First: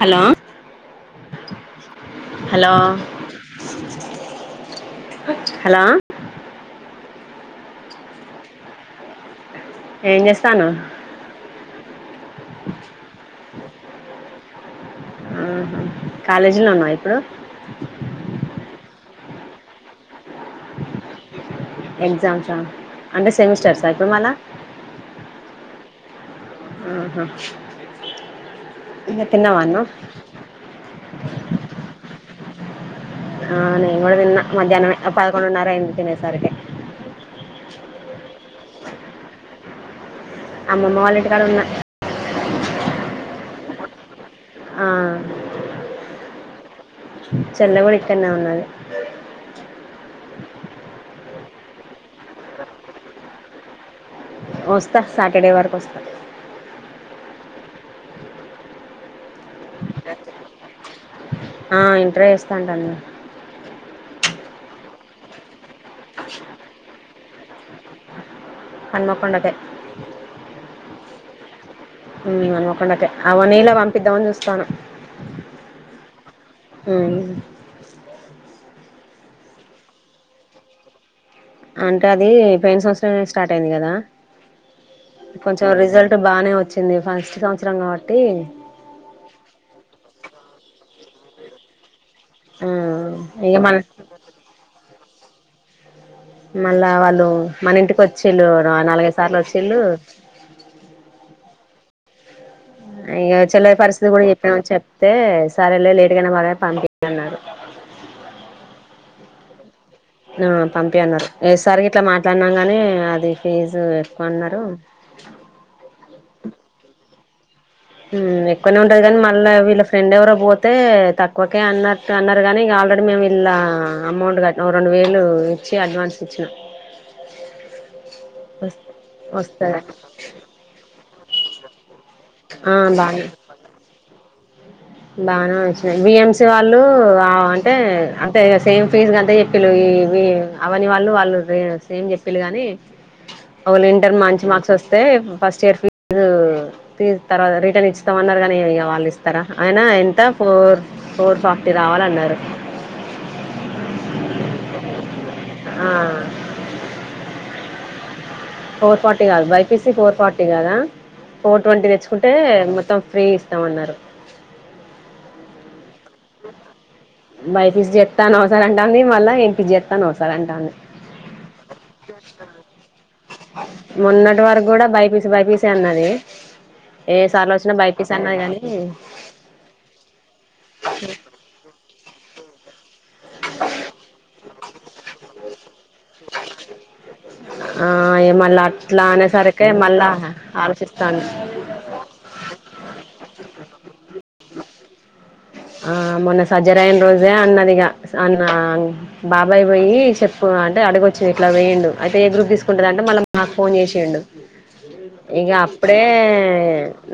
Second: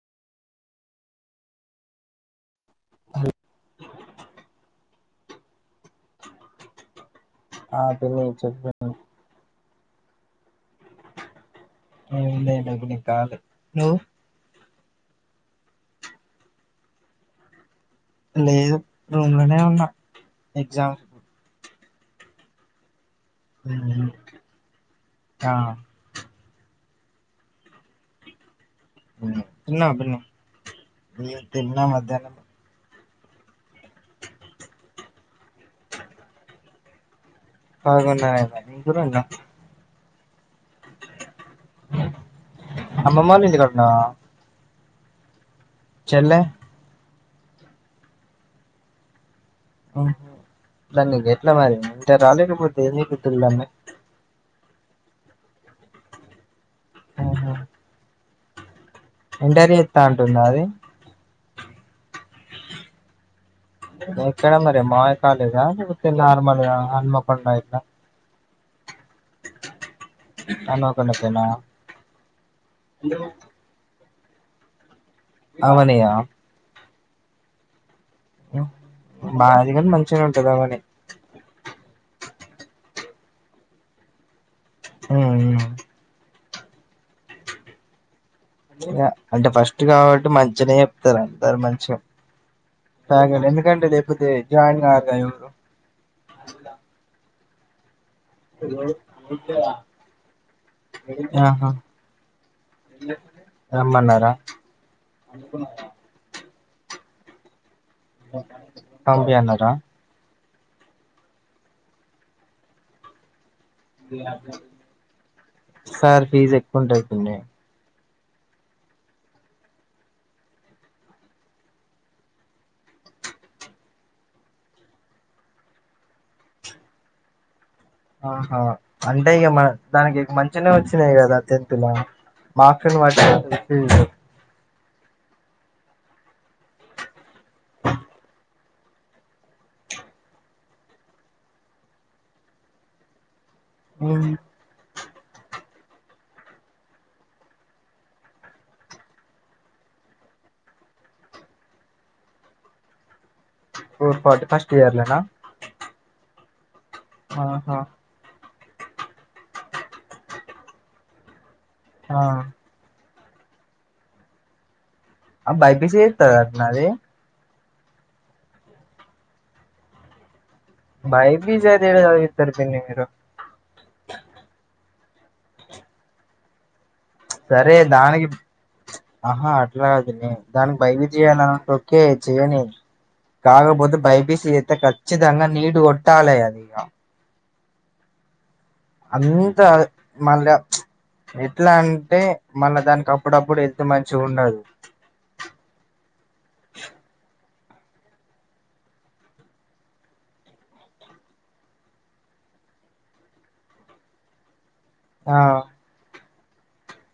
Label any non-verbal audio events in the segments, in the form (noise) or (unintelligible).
Hello hello, hello ఆ చెల్లె (unintelligible) చెప్పే ఏం జేస్తాన్నావ్. ఎం లే డుగ్గు నిక్ కాదు నువ్ కాలేజిల్నే ఉన్నావ ఇప్పుడు లేదు రూమ్ లోనే ఉన్నా ఎగ్జామ్ ఎగ్జామ్సా అంటే సెమిస్టర్సా ఇప్పుడు మళ్ళ ఆ ఆహా ఇంకా తిన్నావా అన్నం తిన్నవ పిన్ని తిన్నా మధ్యాహ్నం ఆ నేను కూడా తిన్నా మధ్యాహ్నం పదకొండున్నర అయింది తినేసరికి పదకొండున్నర ఆఇందా ఎందుకట్ల అమ్మమ్మ వాళ్ళ ఇంటికాడ ఉన్నా అమ్మమ్మ వాళ్ళ ఇంటికాడ ఉన్నావా ఆ చెళ్ళే చెళ్ళే కుడా ఇక్కన్నే ఉన్నది అహ దాన్ని ఎట్లా మరి ఇంటర్ ఆ రాలేకపోతే ఏం చెపితారు దాన్ని వస్తా సాటర్డే వరకు వస్తా ఇంటర్ చేత్తా అంటుంద అది ఆ ఇంటర్ యి చేస్తా అంటంది ఎక్కడ మరి మాయ కాలేజ లేకపోతే నార్మల్గ హన్మకొండ గిట్లా హన్మకొండకే కొండ కేనా మ్ హనుమకొండకే అవ్ నీల పంపిద్దామని చూస్తాన అమనియ మ్ బాది కాని మంచిగానే ఉంటంది అవని అంటే అది పోయిన సంవత్సరమే స్టార్ట్ అయింది కదా కొంచెం ఇగ రిజల్ట్ బాగానే వచ్చింది ఫస్ట్ సంవత్సరం కాబట్టి అంటే ఫస్ట్ కాబట్టి మంచిగనే చెప్తారు అందరు మంచిగా ఆ రాంగానే ఇగ మన ఎందుకంటే లేకపోతే జాయిన్ కారు గ ఎవరు మళ్ళా వాళ్ళు మన ఇంటికోచ్ చ్చిల్లు నాలుగై సార్ల వచ్చిల్లు ఆహా ఇగ చెళ్ళే పరిస్థితి కూడా రమ్మన్నారా చెప్పినం చెప్తే సారేలే లేట్గాయినా మల్ పంపియ్యి అన్నారు పంపియాన్నారా ఆ పంపి అన్నారు ఏస్ అర్ గిట్లా మాట్లాడినాం గాని అది ఫీజు ఎక్కువ అన్నారు సార్ ఫీజ్ ఎక్కువంటుండే ఎక్కువనే ఉంటది కానీ మళ్ళా వీళ్ళ ఫ్రెండ్ ఎవరో పోతే తక్కువకే అన్నట్టు అన్నారు కానీ ఇగ ఆల్రెడీ మేము ఇళ్ళ అమౌంట్ కట్ రెండు వేలు ఇచ్చి అడ్వాన్స్ ఇచ్చినాం అ ఆహా అంటే ఇగ మ దానికి మంచినే వచ్చినాయి కదా తెెన్తులా మా ఆ అక్కను వాటి బానే (unintelligible) బానే వచ్చినాయి బిఎంసి వాళ్ళు అంటే అంటే సేమ్ ఫీజ్ గంతే చెప్పిళ్ళు ఇ వి అవని వాళ్ళు వాళ్ళు సేమ్ చెప్పిళ్ళు గాని ఒకవేళ ఇంటర్ మంచి మార్క్స్ వస్తే ఫస్ట్ ఇయర్ ఫీ జు ఫి త రిటర్న్ ఇస్తతామన్నారు కానీ ఇగ వాళ్ళు ఇస్తారా అయినా ఎంత ఫోర్ ఫోర్ ఫార్టీ రావాలన్నారు ఫోర్ ఫార్టీ ఫస్ట్ ఇయర్ల నా ఆ అహ ఫోర్ ఫార్టీ కాదు బైపీసి ఫోర్ ఫార్టీ కదా ఫోర్ ట్వంటీ తెచ్చుకుంటే మొత్తం ఫ్రీ ఇస్తామన్నారు ఆ బైపిసీ చెత్తదంటన అది బై పి సి చెత్తను అని ఒకసారి అంటాంది మళ్ళా యం పి సి చెత్తను అని ఒకసారి అంటాంది బై పి సి ఎడ చదివిస్తారు పిన్ని మీరు మొన్నటి వరకు కూడా బైపీసి బైపీసి అన్నది ఏ సార్లు వచ్చినా సరే బైపీసీ దానికి అన్నది కాని ఆహా అట్ల కాదు పిన్ని దాన్ని బై పి సి చేయాలని ఉంటే ఒకే చెయని కాకపోతే బై పీ సి అంత ఖచ్చితంగా నీటు కొట్టాలి అదిగా ఆ ఏ మళ్ళా అట్లా అనే అంత సరికి మళ్ళా ఆలోచిస్త ఎట్లా అంటే మల్ల దానికి అప్పుడప్పుడు హెల్త్ మంచిగా ఉండదు ఆ మొన్న సజ్జరి అయిన రోజే అన్నదిగా అన్న బాబాయ్ పోయి చెప్పు అంటే అడుగొచ్చింది ఇట్లా పోయండు అయితే ఏ గ్రూప్ తీసుకుంటుదంటే మళ్ళ మాకు ఫోన్ చేసిండు ఆ ఇగ అప్పుడే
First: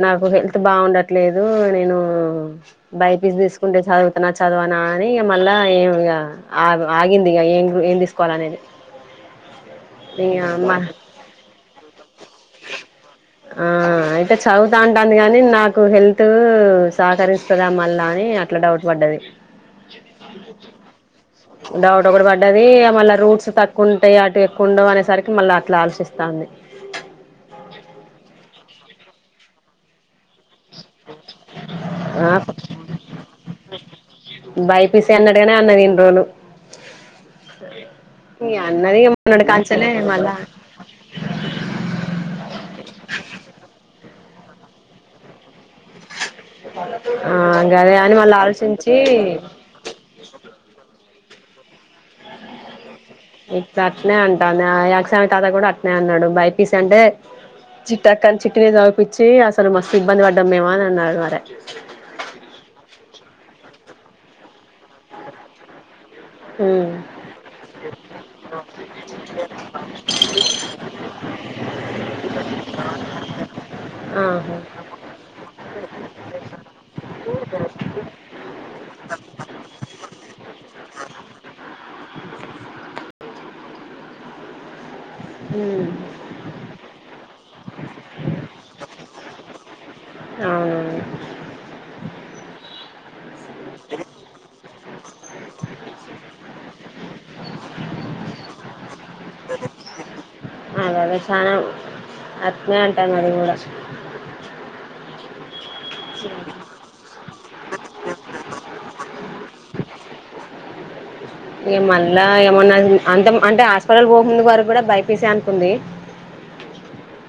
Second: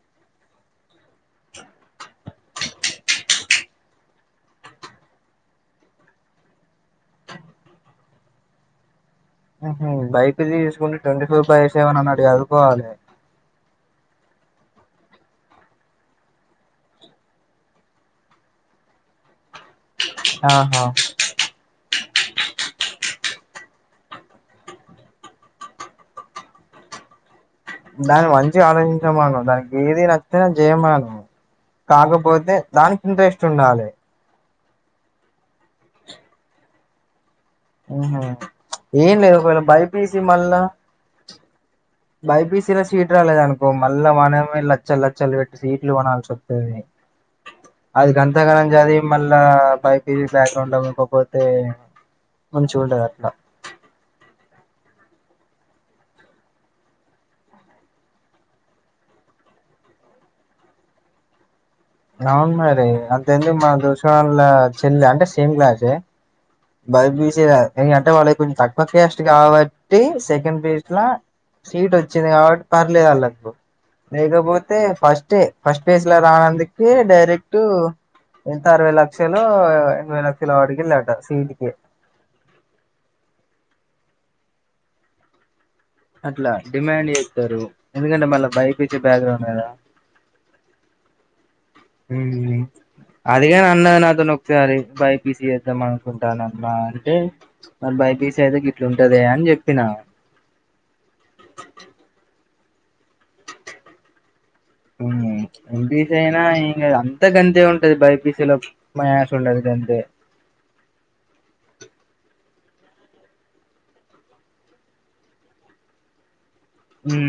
నాకు హెల్త్ బాగుండట్లేదు నేను బయ బిసి తీసుకుంటే చదువుతున్నా చదవానా అని ఇగ మళ్ళీ ఏం ఆగింది ఇగ ఏం తీసుకో పనేది ఉహు బైపిసి తీసుకుంటే ట్వంటీ ఫోర్ బై సెవెన్ అన్నట్టు చదువుకోవాలి ఆ అయితే చదువుతా అంటాంది గానీ నాకు హెల్త్ సహకరిస్తదా మళ్ళా అని అట్లా డౌట్ పడ్డది ఆహా డౌట్ ఒకటి పడ్డది మళ్ళ రూట్స్ తక్కువ ఉంటాయి అటు ఎక్కువ ఉండవు అనేసరికి మళ్ళీ అట్లా ఆలోచిస్తంది దాన్ని మంచి ఆలోచించమను దానికి ఏది నచ్చ జయమాను ఆ కాకపోతే దానికి ఇంట్రెస్ట్ ఉండాలి బైపిసి అన్నట్టుగానే అన్నది ఇన్ని రోజులు ఉహు ఇగ అన్నది ఏం లేదు మొన్నటి ఒకవేళ కాంచెలే బైపీసి మళ్ళా బైపీసీల సీట్ రాలేదు అనుకో మళ్ళ మనమే లచ్చలు లచ్చలు పెట్ సీట్లు కొనాల్సి వస్తది ఆ గదే అది అని మళ్ళీ గంతగానం ఆలోచించి చదివి మళ్ళా బైపీసి బ్యాక్గ్రౌండ్ తగులుకోక పోతే తే మంచిగుండదు అట్లా ఇప్పు అట్నే అంటాను యాకసమి తాత కూడా అట్నే అన్నాడు బైపీసి అంటే చుట్టక్కని చిట్టినే చదిపించి అసలు మస్తు ఇబ్బంది పడ్డాం మేము అని అన్నాడు మరి అవును మరి అంతేందుకు మన దోషగానోళ్ళ చెల్లి అంటే సేమ్ క్లాసే ఉమ్ బై పీ సి ఇంగ అంటే వాళ్ళకి కొంచెం తక్కువ కాస్ట్ కాబట్టి సెకండ్ పేజ్లా సీట్ వచ్చింది కాబట్టి పర్లేదు అళ్ళకు ఆహా లేకపోతే ఫస్టే ఫస్ట్ ఫేస్ లో రానందుకె డైరెక్ట్ అరవై లక్షలు ఎనభై లక్షలో అడిగిల్లట సిట్ కి ఉమ్ అట్ల డిమాండ్ చేస్తారు ఎందుకంటే మళ్ళా బైపిసి బ్యాక్గ్రౌండ్ కదా అవును ఉమ్ అదిగాని అన్నది నాతోను ఒకసారి బైపీసి చేద్దాం అనుకుంటానన్న అంటే ఆ బై పి సి అయితే గి అదే అదే చానా (unintelligible) నే అంటాను అది కూడా ఎంటిసనా ఇ (unintelligible) అంత గంతే ఉంటది బైపిసీలో మాస్ ఉండదు గంతే మళ్ళా ఏమన్నా అంత అంటే హాస్పిటల్ పోకు ముందు వరకు కూడా బైపిసే అనుకుంది ఉం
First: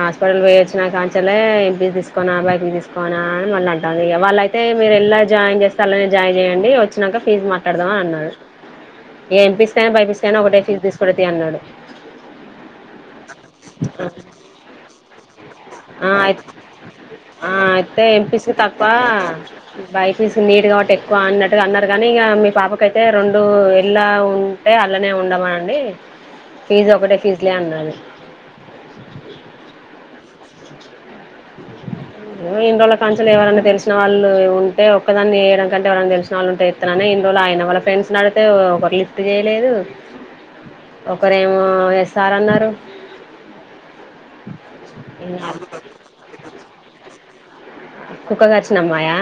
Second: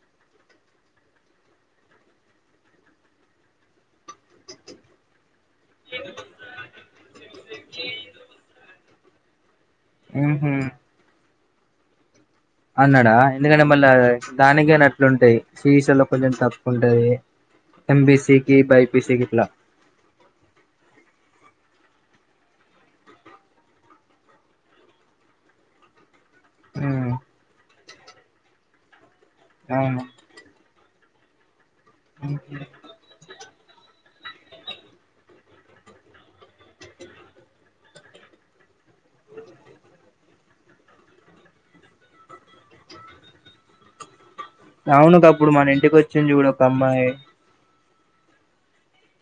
హాస్పిటల్ పోయ వచ్చినా కానించలే ఎంపిసి తీసుకోనా బైపిసి తీసుకోనా అని మళ్ళ అ వాళ్ళ అయితే మీరు ఎలా జాయిన్ చేస్త అల్ల జాయిన్ చేయండి వచ్చినాక ఫీజు మాట్లాడదామని అన్నారు ఇగ ఎంపిసికి అయిన బైపిసి కి అయిన ఉహు ఒకటే ఫీజ తీసుకు (unintelligible) అన్నాడు అన్నాడా ఎందుకంటే మళ్ళ దానికనే అట్లుంటాయి సీఇసి లో ఆ కొంచెం అయితే తక్కువ ఉంటది ఆ అయితే ఎంపీసి ఎంబీసీకి తక్కువ బైపీసీకి ఇట్లా బైపీస్ నీట్ కాబట్టి ఎక్కువ అన్నట్టుగా అన్నారు కానీ ఇగ మీ పాపకైతే రెండు ఇలా ఉంటే అల్లనే ఉండమనండి ఫీజు ఉమ్ ఒకటే ఫీజులే అన్నారు ఆ ఇన్ని రోజుల కాంచులు ఎవరన్నా తెలుసు వాళ్ళు ఉంటే ఒక్కదాన్ని వేయడం కంటే ఎవరైనా తెలిసిన వాళ్ళుంటే ఇత్తననే ఇన్ని రోజు ఆగిన వాళ్ళ ఫ్రెండ్స్ నీ అడిగీతే లిఫ్ట్ చేేయలేదు ఒకరేమో ఎస్ ఆర్ అన్నారు అవును గప్పుడు మన ఇంటికి వచ్చింది చూడు ఒక అమ్మాయి కుక్క కర్చినమ్మాయా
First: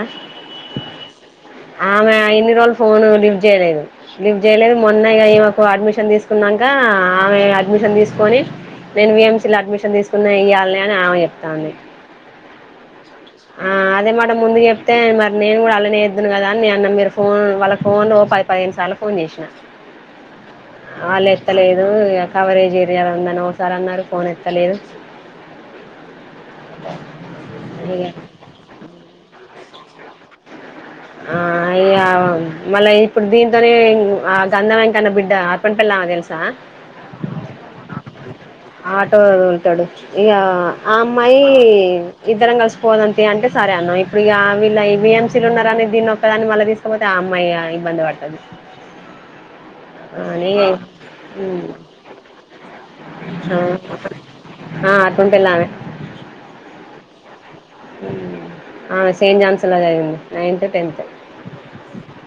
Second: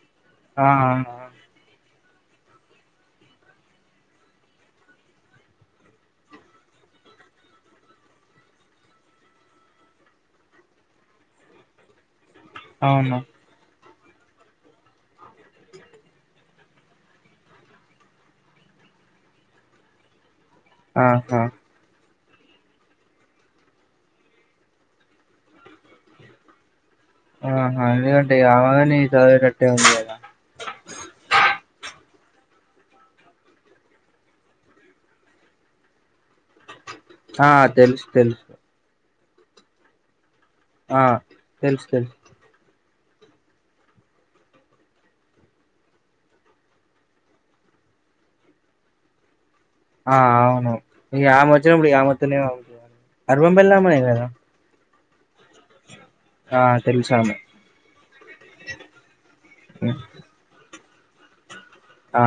ఆ ఆ ఆమె ఇన్ని రోజులు ఫోన్ లిఫ్ట్ చేయలేదు లిఫ్ట్ చేయలేదు మొన్నయ ఈమెకు అడ్మిషన్ తీసుకున్నాక ఆ ఆమె అడ్మిషన్ తీసుకుని నేను విఎంసి ల అడ్మిషన్ తీసుకున్నా ఇయ్యాలని అని ఆమె చెప్తాంది అ అవునా ఆ అదే మాట ముందు చెప్తే మరి నేను కూడా అళ్లానేేద్ను కదా అన్న మీరు ఫోన్ వాళ్ళ ఫోన్ పది పదిహేను సార్లు ఫోన్ చేసిన వాళ్ళు ఆహా ఎత్తలేదు ఇగ కవరేజ్ ఏరియాలా ఉందని ఓసారి అన్నారు ఫోన్ ఎత్తలేదు ఆహా ఇగ ఎందుకంటే ఆవగానే చదివే టట్టే ఉంది కదా ఆ అయ మళ్ళా ఇప్పుడు దీంతోనే ఆ గంధం వెంకన్న బిడ్డ ఆరపన పల్ (unintelligible) తెలుసా ఆ తెలుసు తెలుసు ఆటో ఉంటాడు ఇగ ఆ అమ్మాయి తెలుసు తెలుసు ఇద్దరం కలిసి పోదంతి అంటే సరే అన్నవ్ ఇప్పుడు ఇక వీళ్ళ ఈ విఎంసీలు ఉన్నార అని దీన్ని ఒక్క దాన్ని మళ్ళ తీసుకపోతే ఆ అమ్మాయి ఇబ్బంది పడ్తధి ఆ అవును ఆమె వచ్చిన ము ఆమతు (unintelligible) అరువపలామనేదా (unintelligible) వుంటలామే ఆ తెలుసు ఆమె ఆమె సెంట్ జాన్స్లా చదివింది నైన్త్ టెన్త్ ఆ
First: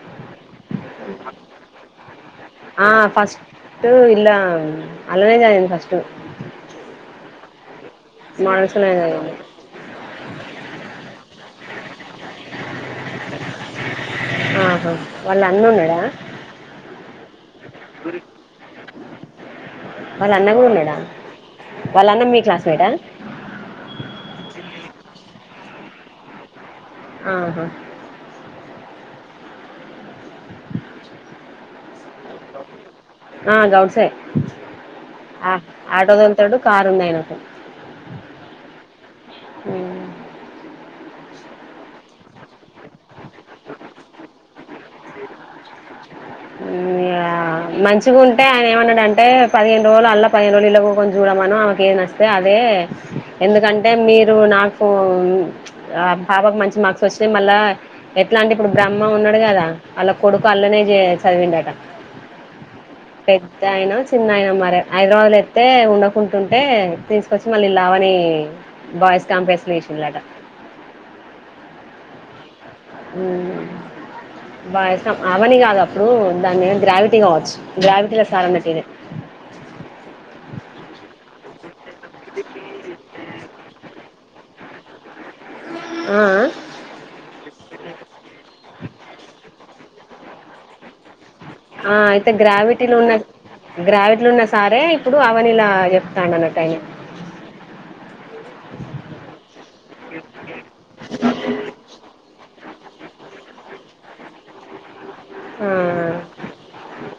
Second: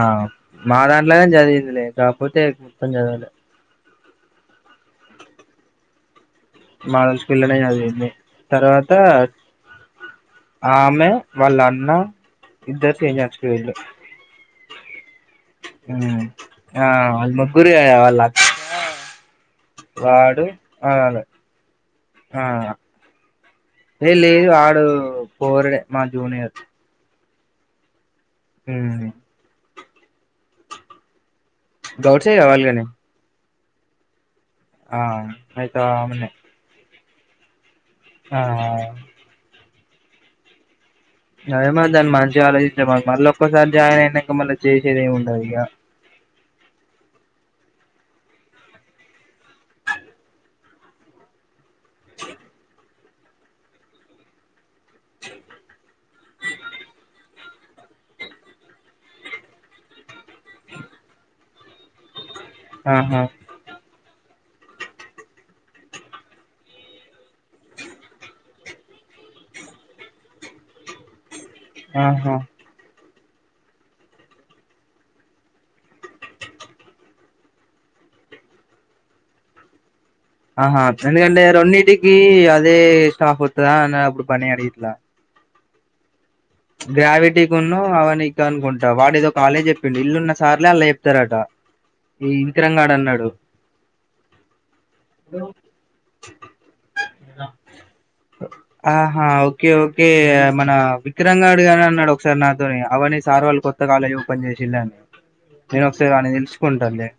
మా దాంట్లోనే చదివివింది లే కాకపోతే మొత్తం చదవలే అటు ఇల్ల అల్లనే చదివింది ఫస్ట్ మోడల్ స్కూల్లోనే చదివింది మోడల్ స్కూల్ తర్వాత లోనే చదివింది ఆమె వాళ్ళ అన్న ఇద్దరు సెయింట్ జాన్స్ కి పోయిర్ ఆహా వాళ్ళ అన్న ఉన్నాడా ఉమ్ ఆ అల్ మగ్గురు గదా వాలక్ వాళ్ళ అన్న కూడా ఉన్నాడా వాళ్ళ అన్న మీ ఆ క్లాస్మేటా ఏ లేదు వాడు ఫోర్డే మా జూనియర్ ఆహా ఉహు గౌడ్ సైడ్ కావాలి కానీ ఆ గౌడ్సే ఆ అయితే ఆటో దొల్తాడు కారు ఉంది అయినటు హా ఆ అవును అదే మా దాన్ని మంచిగా ఆలోచిస్తే మళ్ళ ఒక్కసారి జాయిన్ అయినాక మళ్ళీ చేసేదేెెమి ఉండదు ఇగా ఉమ్ అ ఆ మంచిగా ఉంటే ఆయన ఏమన్నాడు అంటే పదిహేను రోజులు అల్లా పదిహేను రోజులు ఇల్లో కుకొని చూడమను ఆమెను ఏది నచితే అదే ఎందుకంటే మీరు నాకు ఆ పాపకు మంచి మార్క్స్ వచ్చినయి మళ్ళా ఎట్లా అంటే ఇప్పుడు బ్రహ్మ ఉన్నాడు కదా అళ్ళ కొడుకు అల్లనే చేయచ్చు చదివిండట ఆహా పెద్దయిన చిన్నయిన మరి హైదరాబాద్లో ఎత్తే ఉండకుంటుంటే తీసుకొచ్చి మళ్ళీ లావని బాయ్స్ కంప్ వెషిలట ఆహా ఉమ్ బాగా ఇస్తాం అవని కాదు అప్పుడు దానిద గ్రావిటీ కావచ్చు గ్రావిటీలో సార్ అన్నట్ తీరే (inaudible) ఆహా ఎందుకంటే రెండింటికి అదే స్టాఫ్ వత్తదా అ అప్పుడు పని అడిగింది లా ఆ ఆ గ్రావిటీకున్న అవనిక అనుకుంటా వాడి ఇదో ఒక కాలేజ్ చెప్పిడు ఇల్లున్న సార్లే అలా చెప్తారట ఆ అయితే ఈ ఇంకిరంగాడు గ్రావిటీలు ఉన్న అన్నాడు గ్రావిడ్లు ఉన్న సారే ఇప్పుడు అవనిలా చెప్తాడన్నట్ ఆయనా ఆహా ఓకే ఓకే మన విక్రమ్ గాడు గని అన్నడు ఒకసారి నాతోని అవని సార్ వాళ్ళు కొత్త కాలేజ్ ఓపెన్ చేసిళ్ళని ఆ నేను ఒకసారి వాన్ని తెలుసుకుంటాన్లే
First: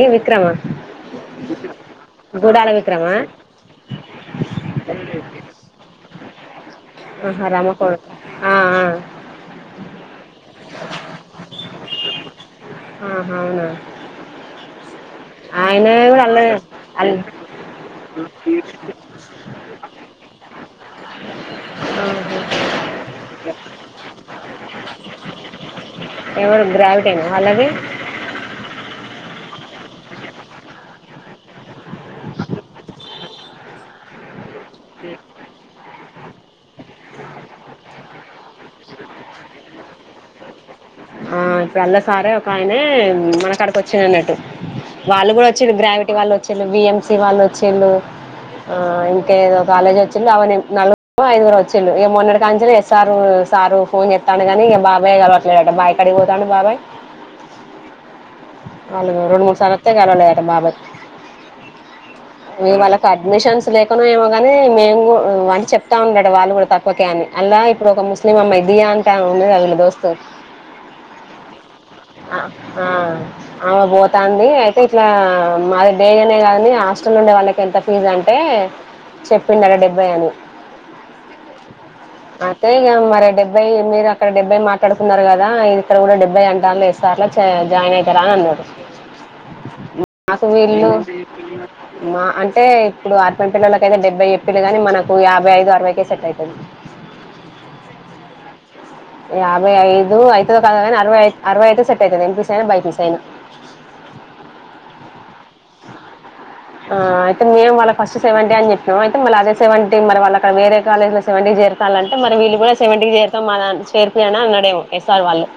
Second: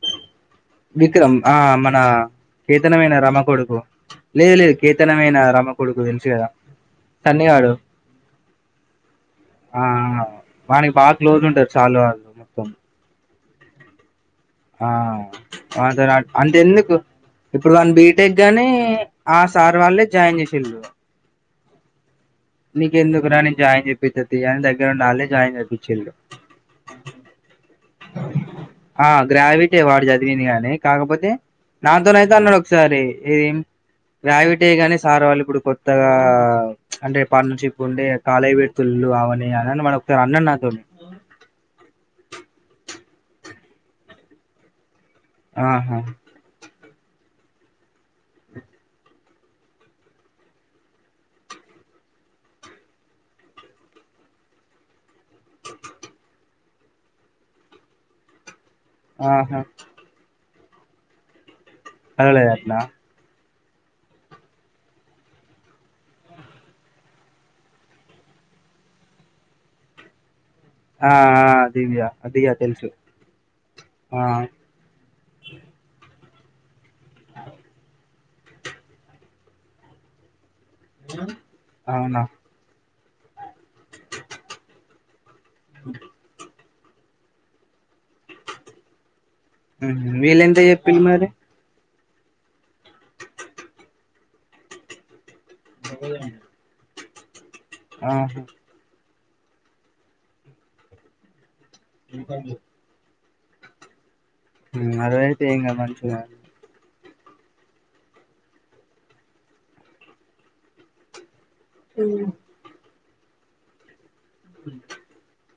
ఈ విక్రమా విక్రమ్ ఆ మన గూడాల విక్రమా కేతనమైన రమ కొడుకు లేదు లేదు కేతనమైనా రమ కొడుకు తెల్సు కదా ఆహా రామ సన్నిగాడు కొడుకు ఆ ఆ ఆ ఆ వానికి బాగా క్లోజ్ ఉంటరు చాలు అది మొత్తం ఆహా అవునా ఆ ఆయన వాన్తోనీగా కూడా అల్లనే అంతా ఎందుకు అల్ ఇప్పుడు దాని బీటెక్ గాని ఆ సార్ వాళ్ళే జాయిన్ చేసిళ్ళు ఆహా నీకు ఎందుకు రా నేన్ జాయిన్ చెపిత్త థీ అని దగ్గర ఉండి వాళ్ళే జాయిన్ చేయిచ్చిళ్ళు గ్రావిటి నా అల్లవి ఆ గ్రావిటే వాడు చదివింది గానీ కాకపోతే నాతోనైతే అన్నడోకసారి ఏం గ్రావిటే కాని సార్ వాళ్ళు ఇప్పుడు కొత్తగా ఆ అంటే పార్టనర్షిప్ ఉండే కాలేజ్ పెడుతుళ్లు అవన్ని అని మన ఒకసారి అన్నడు నాతోని ఆ ఇప్పుడు అల్ల సారే ఒక ఆయనే ఉ మనకాడికి వచ్చిండు అన్నట్టు వాళ్ళు కూడా వచ్చిళ్ళు ఆహా గ్రావిటీ వాళ్ళు వచ్చిళ్ళు విఎంసి వాళ్ళు వచ్చిళ్ళు ఆ ఇంకేదో కాలేజ్ వచ్చిళ్ళు అవని నలుగురో ఐదుగురో అచ్చిళ్ళు ఇగ మొన్నటి కాంచెలి ఎస్ఆర్ సారు ఫోన్ చేతండు కాని బాబాయ్ కలవట్లేదట ఇగ బాయి కాడికి పోతాండు బాబాయ్ ఆలు రెండు ఆహా మూడుసార్లు ఒస్తే కలవలేదంట బాబాయ్ చదవలేదా ఇగ అట్లా వాళ్ళకి అడ్మిషన్స్ లేకున్నా ఏమో గాని మేము గు అని చెప్తా ఉండట వాళ్ళు కూడా తక్వకే అని అల్ల ఇప్పుడు ఒక ముస్లిం అమ్మాయి దియ అంటమే ఉండేగా వీళ్ళ దోస్తు ఆ ఆ దివ్య అ దివ్య తెలుసు ఆ అమ ఆ పోతుంది అయితే ఇట్లా మాది డే కాని హాస్టల్ ఉండే వాళ్ళకి ఎంత ఫీజ్ అంటే చెప్పిందట డెబ్బై అని అవునా అయితే ఇక మరి డెబ్బై మీరు అక్కడ డెబ్బై మాట్లాడుకున్నరు కదా ఇగ ఇక్కడ కూడా డెబ్బై అంటాన్లు ఎ సార్లా చే జాయిన్ ఐతరా అని అన్నడు ఉహు. మాకు వీళ్ళెంత వీళ్ళు చెప్పిళ్ళు మరి మా అంటే ఇప్పుడు అర్బన్ పిల్లల అయితే డెబ్బై చెప్పిళ్ళు గాని మనకు యా ఐదు అరవైకే సెట్ ఐతది ఆహు యాభై ఐదు ఐతదో కాదో కానీ అరవై ఐ అరవై అయితే సెట్ అవుతుంది ఎంపీసైయినా బైపిసి అయినా ఉ అదేతే ఏం గాదు మంచిగ ఆ అయితేే మేము వాళ్ళకి ఫస్ట్ సెవెంటీ అని చెప్పినం అయితే మళ్ళ అదే సెవెంటీ మరి వాళ్ళ అక్కడ వేరే కాలజ్ ల సెవెంటీ చేరతాలంటే మరి వీళ్ళు కూడా సెవెంటీ చేరుతాం మాదాంట్ చేరిపియ్యండి అని అన్నడేమో ఎస్ఆర్ వాళ్ళు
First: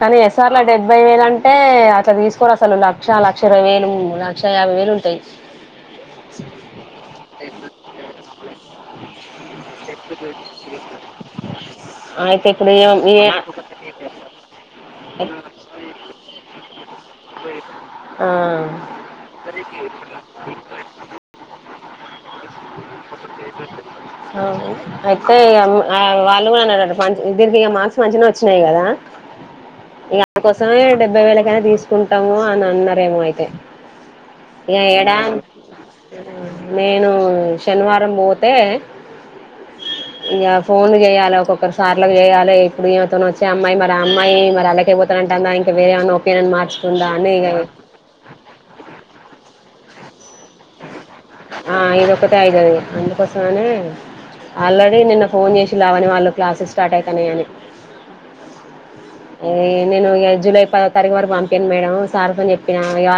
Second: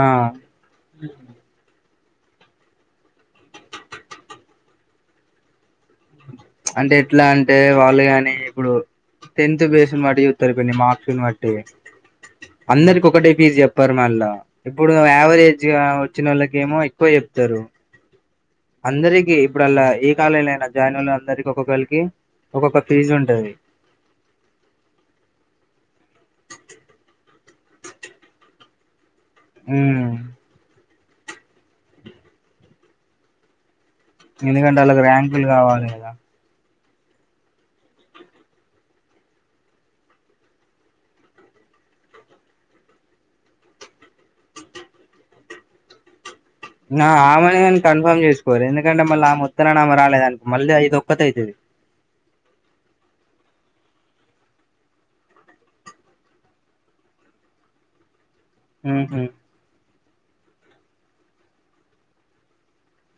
ఆ ఎస్ఆర్ల డెబ్బై వేలు అంటే అట్ల తీసుకోరు ల లక్ష లక్ష ఇరవై వేలు లక్ష యాభై వేలు ఉంటయి అంటే ఎట్లా అంటే వాళ్ళు కాని ఇప్పుడు టెన్త్ బేస్ ని బట్టి చూస్తారు పిన్ని మార్క్స్ ను బట్టి అయితే ఇప్పుడు ఏం అందరికి ఏ ఒకటే ఫీస్ చెప్పరు మళ్ళా ఇప్పుడు యావరేజ్ వచ్చినోళ్ళకెమో ఎక్కువ చెప్తారు ఆ అందరికి ఇప్పుడు అళ్ల ఏ కాలేజ్ ల అయిన జాయినోళ్ల అందరికి ఒక్కొక్కరికి ఒక్కొక్క ఫీజ్ ఉంటది అవును ఎక్కో ఇగ వాళ్ళు కూడా అన్నారట మంచి దీనికి ఇక మార్క్స్ మంచిగనే వచ్చినాయి కదా ఉమ్ ఇక అందు కోసమే డెబ్బై వేలకైనా తీసుకుంటము అని అన్నారేమో అయితే ఇగ ఎందుకంటే వాళ్ళకి ఏడా ర్యాంకులు కావాలి కదా నేను శనివారం పోతే ఇక ఫోన్లు చేయాలి ఒక్కొక్కరి సార్ల కు చేయాలే ఇప్పుడు ఈమతోని వచ్చె అమ్మాయి మరి అమ్మాయి మరి అలకె పోతన్నా అంటందా ఇంక వేరేమన్నా ఓపీనియన్ మార్చుకుందా ఆమెనే అని కన్ఫర్మ్ చేసుకోరి ఎందుకంటే మళ్ళ ఆమె అత్తనని ఆమ రాలేదనుకో మళ్ళ ఇదొక్కతి ఐతది సోనే ఆల్రెడీ నిన్న ఫోన్ చేసి లావన్య వాళ్ళ క్లాసెస్ స్టార్ట్ అయితన్నయని ఉహు నేను ఇగ జూలై పదో తారీకు వరకు పంపాను మేడం సార్ తోని చెప్పినా ఇగ ఆ సా